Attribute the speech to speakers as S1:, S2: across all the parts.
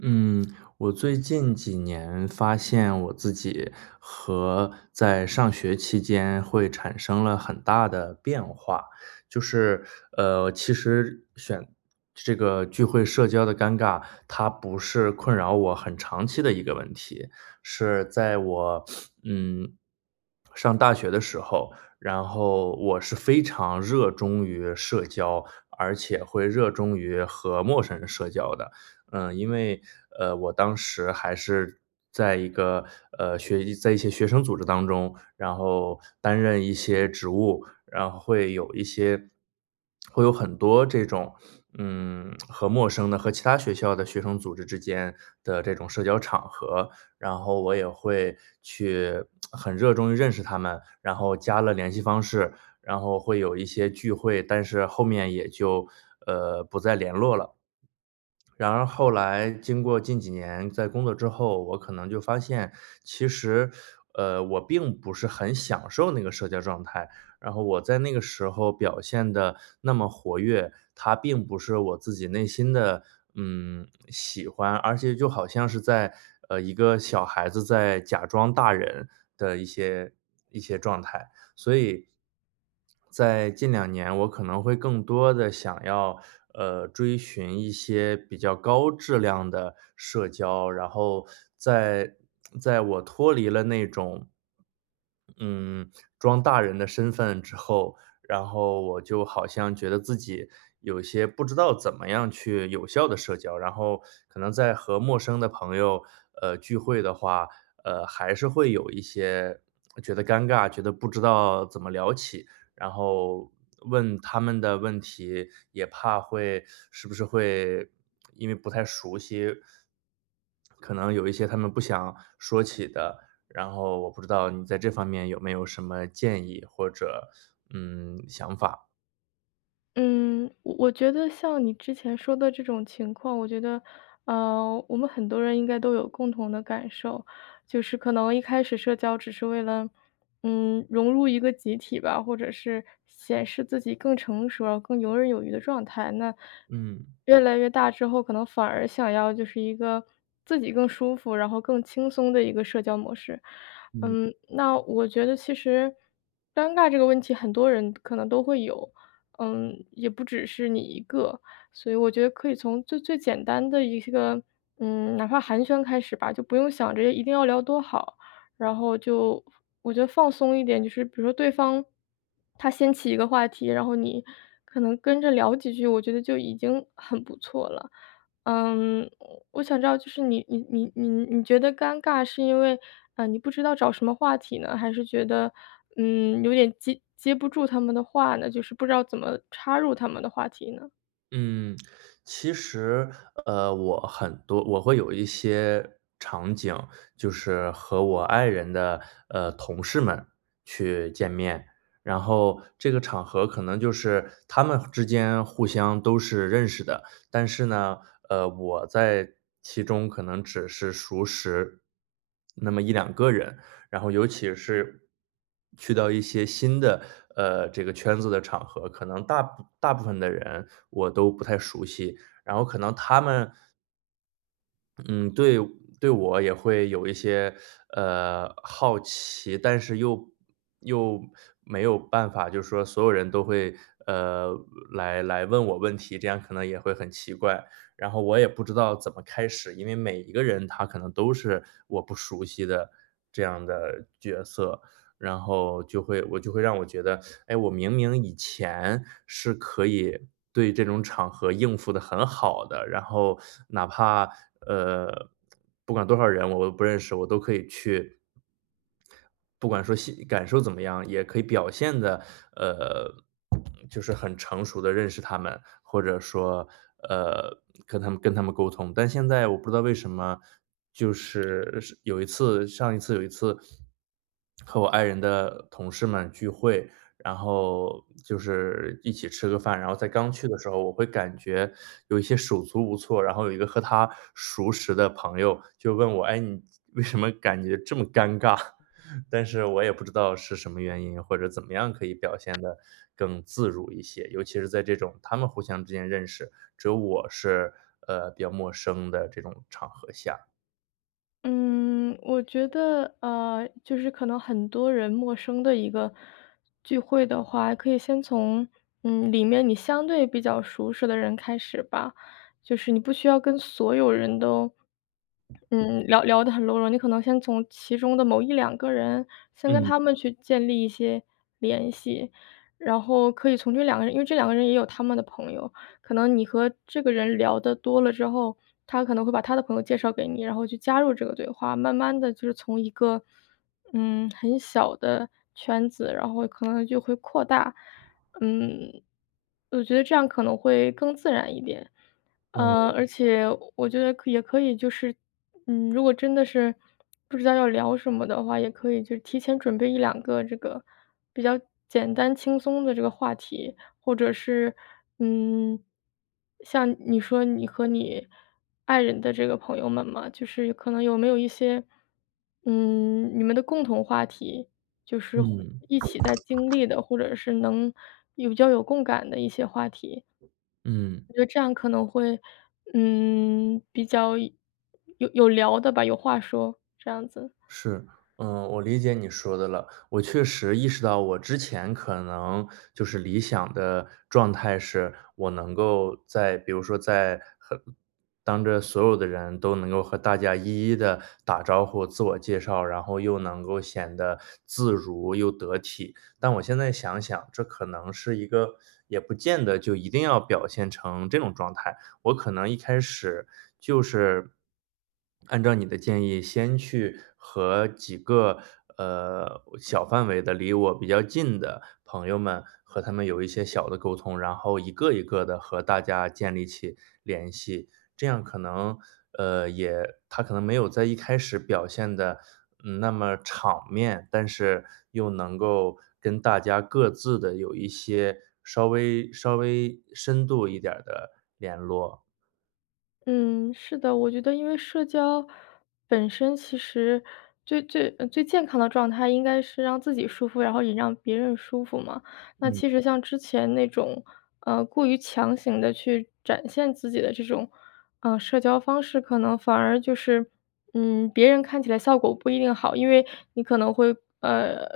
S1: 嗯，我最近几年发现我自己和在上学期间，会产生了很大的变化，就是，呃，其实选这个聚会社交的尴尬，它不是困扰我很长期的一个问题，是在我 嗯，上大学的时候，然后我是非常热衷于社交，而且会热衷于和陌生人社交的。嗯，因为，呃，我当时还是在一个，呃，学习在一些学生组织当中，然后担任一些职务，然后会有一些会有很多这种，嗯，和陌生的、和其他学校的学生组织之间的这种社交场合，然后我也会去 很热衷于认识他们，然后加了联系方式，然后会有一些聚会，但是后面也就，呃，不再联络了。然而后来经过近几年，在工作之后，我可能就发现，其实，呃，我并不是很享受那个社交状态，然后我在那个时候表现得那么活跃，它并不是我自己内心的，嗯，喜欢，而且就好像是在，呃，一个小孩子在假装大人的一些一些状态，所以在近两年我可能会更多地想要，呃，追寻一些比较高质量的社交，然后在在我脱离了那种嗯，装大人的身份之后，然后我就好像觉得自己，有些不知道怎么样去有效地社交，然后可能在和陌生的朋友，呃，聚会的话，呃，还是会有一些，觉得尴尬，觉得不知道怎么聊起，然后问他们的问题，也怕会是不是会因为不太熟悉，可能有一些他们不想说起的，然后我不知道你在这方面有没有什么建议，或者，嗯，想法。
S2: 嗯，我我觉得像你之前说的这种情况，我觉得，呃，我们很多人应该都有共同的感受，就是可能一开始社交只是为了，嗯，融入一个集体吧，或者是显示自己更成熟，更游刃有余的状态，那，
S1: 嗯。
S2: 越来越大之后，可能反而想要就是一个自己更舒服，然后更轻松的一个社交模式。
S1: 嗯。
S2: 嗯，那我觉得其实尴尬这个问题，很多人可能都会有，嗯，也不只是你一个，所以我觉得可以从最最简单的一个，嗯，哪怕寒暄开始吧，就不用想着一定要聊多好，然后就我觉得放松一点。就是比如说对方，他掀起一个话题，然后你可能跟着聊几句，我觉得就已经很不错了。嗯，我想知道就是你你你你你觉得尴尬是因为，呃，你不知道找什么话题呢？还是觉得，嗯，有点接接不住他们的话呢，就是不知道怎么插入他们的话题呢？
S1: 嗯，其实，呃，我很多我会有一些场景，就是和我爱人的呃，同事们去见面。然后这个场合可能就是，他们之间互相都是认识的，但是呢，呃，我在其中可能只是熟识那么1-2个人，然后尤其是去到一些新的呃，这个圈子的场合，可能大部大部分的人，我都不太熟悉，然后可能他们嗯，对对我也会有一些呃，好奇，但是又又没有办法就说，所有人都会，呃，来来问我问题，这样可能也会很奇怪。然后我也不知道怎么开始，因为每一个人，他可能都是我不熟悉的这样的角色。然后就会我就会让我觉得，哎，我明明以前是可以对这种场合应付得很好的，然后，哪怕呃，不管多少人我都不认识，我都可以去不管说心感受怎么样，也可以表现得呃，就是很成熟地认识他们，或者说呃，跟他们跟他们沟通。但现在我不知道为什么，就是是有一次上一次有一次，和我爱人的同事们聚会，然后就是一起吃个饭。然后在刚去的时候我会感觉，有一些手足无措，然后有一个和她熟识的朋友就问我：“哎，你为什么感觉这么尴尬？” 但是我也不知道是什么原因，或者怎么样可以表现得更自如一些，尤其是在这种他们互相之间认识，只有我是，呃，比较陌生的这种场合下。
S2: 嗯，我觉得，呃，就是可能很多人陌生的一个聚会的话，可以先从，嗯，里面你相对比较熟识的人开始吧，就是你不需要跟所有人都，嗯，聊聊得很多了，你可能先从其中的某1-2个人，先跟
S1: 嗯。
S2: 他们去建立一些联系。然后可以从这两个人因为这两个人也有他们的朋友，可能你和这个人聊得多了之后，他可能会把他的朋友介绍给你，然后你去加入这个对话，慢慢地就是从一个，嗯，很小的圈子，然后可能就会扩大，嗯，我觉得这样可能会更自然一点。
S1: 哦。
S2: 呃，而且我觉得也可以就是，嗯，如果真的是不知道要聊什么的话，也可以就提前准备1-2个这个比较简单轻松的这个话题。或者是，嗯，像你说你和你爱人的这个朋友们嘛，就是可能有没有一些，嗯，你们的共同话题，就是或
S1: 嗯。
S2: 一起在经历的，或者是能有较有共感的一些话题。
S1: 嗯。
S2: 我觉得这样可能会，嗯，比较有有聊的吧，有话说，这样子。
S1: 是，嗯，我理解你说的了，我确实意识到我之前可能，就是理想的状态是，我能够在比如说在很当着所有的人都能够和大家一一地打招呼，自我介绍，然后又能够显得自如又得体。但我现在想想，这可能是一个也不见得就一定要表现成这种状态，我可能一开始就是，按照你的建议先去和几个，呃，小范围的、离我比较近的朋友们和他们有一些小的沟通，然后一个一个地和大家建立起联系，这样可能，呃，也它可能没有在一开始表现得，嗯，那么场面，但是又能够跟大家各自地有一些稍微稍微深度一点儿的联络。
S2: 嗯，是的。我觉得因为社交本身其实最最呃，最健康的状态应该是让自己舒服，然后也让别人舒服嘛。那
S1: 嗯。
S2: 其实像之前那种，呃，过于强行地去展现自己的这种，呃，社交方式，可能反而就是，嗯，别人看起来效果不一定好。因为你可能会，呃，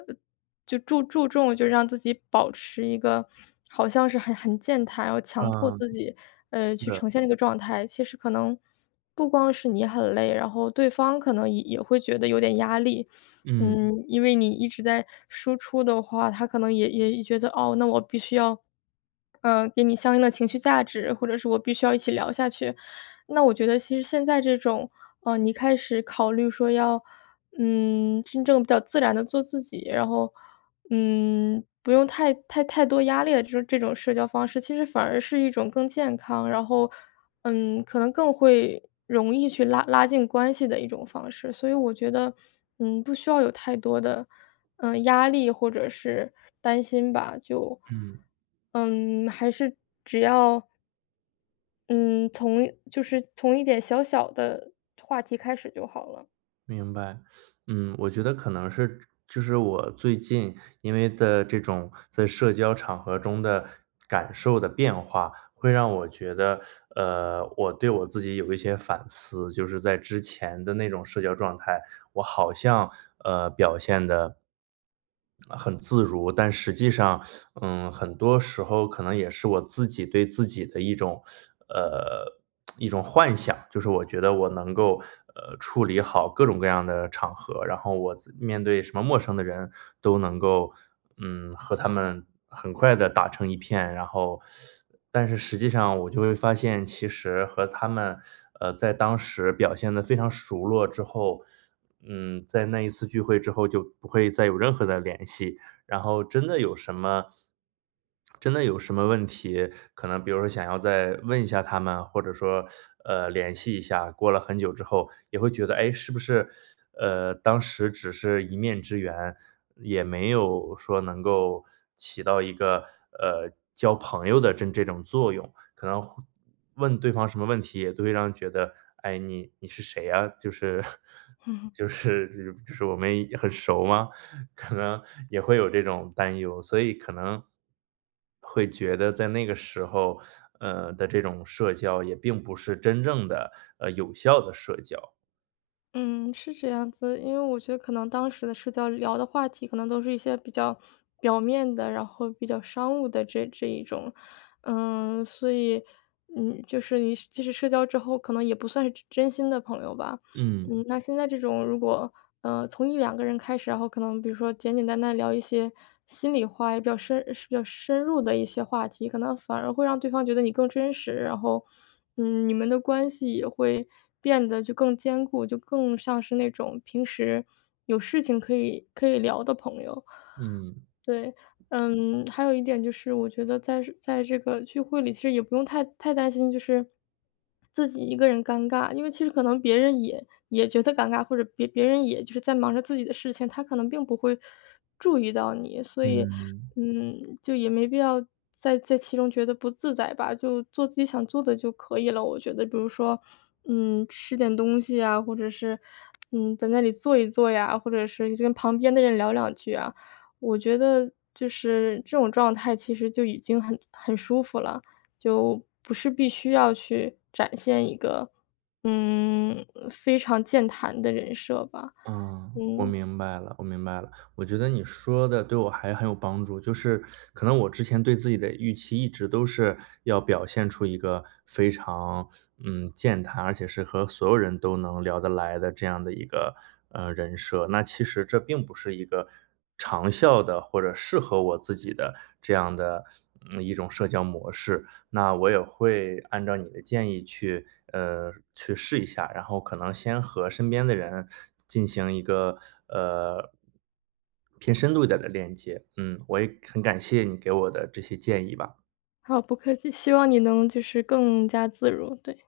S2: 就注注重就让自己保持一个好像是很很健谈，要强迫
S1: 嗯，
S2: 自己，呃，
S1: 是
S2: 去
S1: 的。
S2: 呈现这个状态，其实可能不光是你很累，然后对方可能也也会觉得有点压力。
S1: 嗯。
S2: 嗯，因为你一直在输出的话，他可能也也觉得，哦，那我必须要，呃，给你相应的情绪价值，或者是我必须要一起聊下去。那我觉得其实现在这种，呃，你开始考虑说要，嗯，真正地自然地做自己，然后，嗯，不用太太太多压力的这种这种社交方式，其实反而是一种更健康，然后，嗯，可能更会容易去拉拉近关系的一种方式。所以我觉得，嗯，不需要有太多的，呃，压力或者是担心吧，就，
S1: 嗯。
S2: 嗯，还是只要嗯，从就是从一点小小的话题开始就好了。
S1: 明白，嗯，我觉得可能是就是我最近，因为在这种在社交场合中的感受的变化，会让我觉得，呃，我对我自己有一些反思，就是在之前的那种社交状态。我好像，呃，表现得呃，很自如，但实际上，呃，很多时候可能也是我自己对自己的一种，呃，一种幻想，就是我觉得我能够，呃，处理好各种各样的场合，然后我自面对什么陌生的人都能够，嗯，和他们很快地打成一片，然后，但是实际上我就会发现其实和他们，呃，在当时表现得非常熟络之后，嗯，在那一次聚会之后，就不会再有任何的联系，然后真的有什么真的有什么问题，可能比如说想要再问一下他们啊，或者说，呃，联系一下，过了很久之后也会觉得，哎，是不是，呃，当时只是一面之缘，也没有说能够起到一个，呃，交朋友的真这种作用，可能会问对方什么问题也都会让人觉得：“哎，你你是谁呀？”就是 就是就是我们很熟吗？可能也会有这种担忧，所以可能会觉得在那个时候，呃，的这种社交也并不是真正地，呃，有效的社交。
S2: 嗯，是这样子，因为我觉得可能当时的社交聊的话题，可能都是一些比较表面的，然后比较商务的这这一种。嗯，所以，嗯，就是你是即使社交之后，可能也不算是真真心的朋友吧。
S1: 嗯。
S2: 嗯，那现在这种如果，呃，从1-2个人开始，然后可能比如说简简单单聊一些心里话也比较深呃，比较深入的一些话题，可能反而会让对方觉得你更真实，然后，嗯，你们的关系也会变得就更坚固，就更像是那种平时有事情可以可以聊的朋友。
S1: 嗯。
S2: 对，嗯，还有一点就是我觉得在这在这个聚会里，其实也不用太太担心，就是自己一个人尴尬，因为其实可能别人也也觉得尴尬，或者别别人也就是在忙着自己的事情，他可能并不会注意到你，所以，
S1: 嗯。
S2: 嗯，就也没必要在在其中觉得不自在吧，就做自己想做的就可以了。我觉得比如说，嗯，吃点东西啊，或者是，嗯，在那里坐一坐呀，或者是你跟旁边的人聊两句啊，我觉得就是这种状态其实就已经很很舒服了，就不是必须要去展现一个，嗯，非常健谈的人设吧。
S1: 嗯，我
S2: 嗯。
S1: 明白了，我明白了。我觉得你说得对我还很有帮助，就是，可能我之前对自己的预期，一直都是要表现出一个非常，嗯，健谈，而且是和所有人都能聊得来的这样的一个，呃，人设，那其实这并不是一个长效的或者适合我自己的这样的，嗯，一种社交模式。那我也会按照你的建议去呃，去试一下，然后可能先和身边的人进行一个，呃，偏深度一点儿的链接，嗯，我也很感谢你给我的这些建议吧。
S2: 好，不客气，希望你能就是更加自如，对。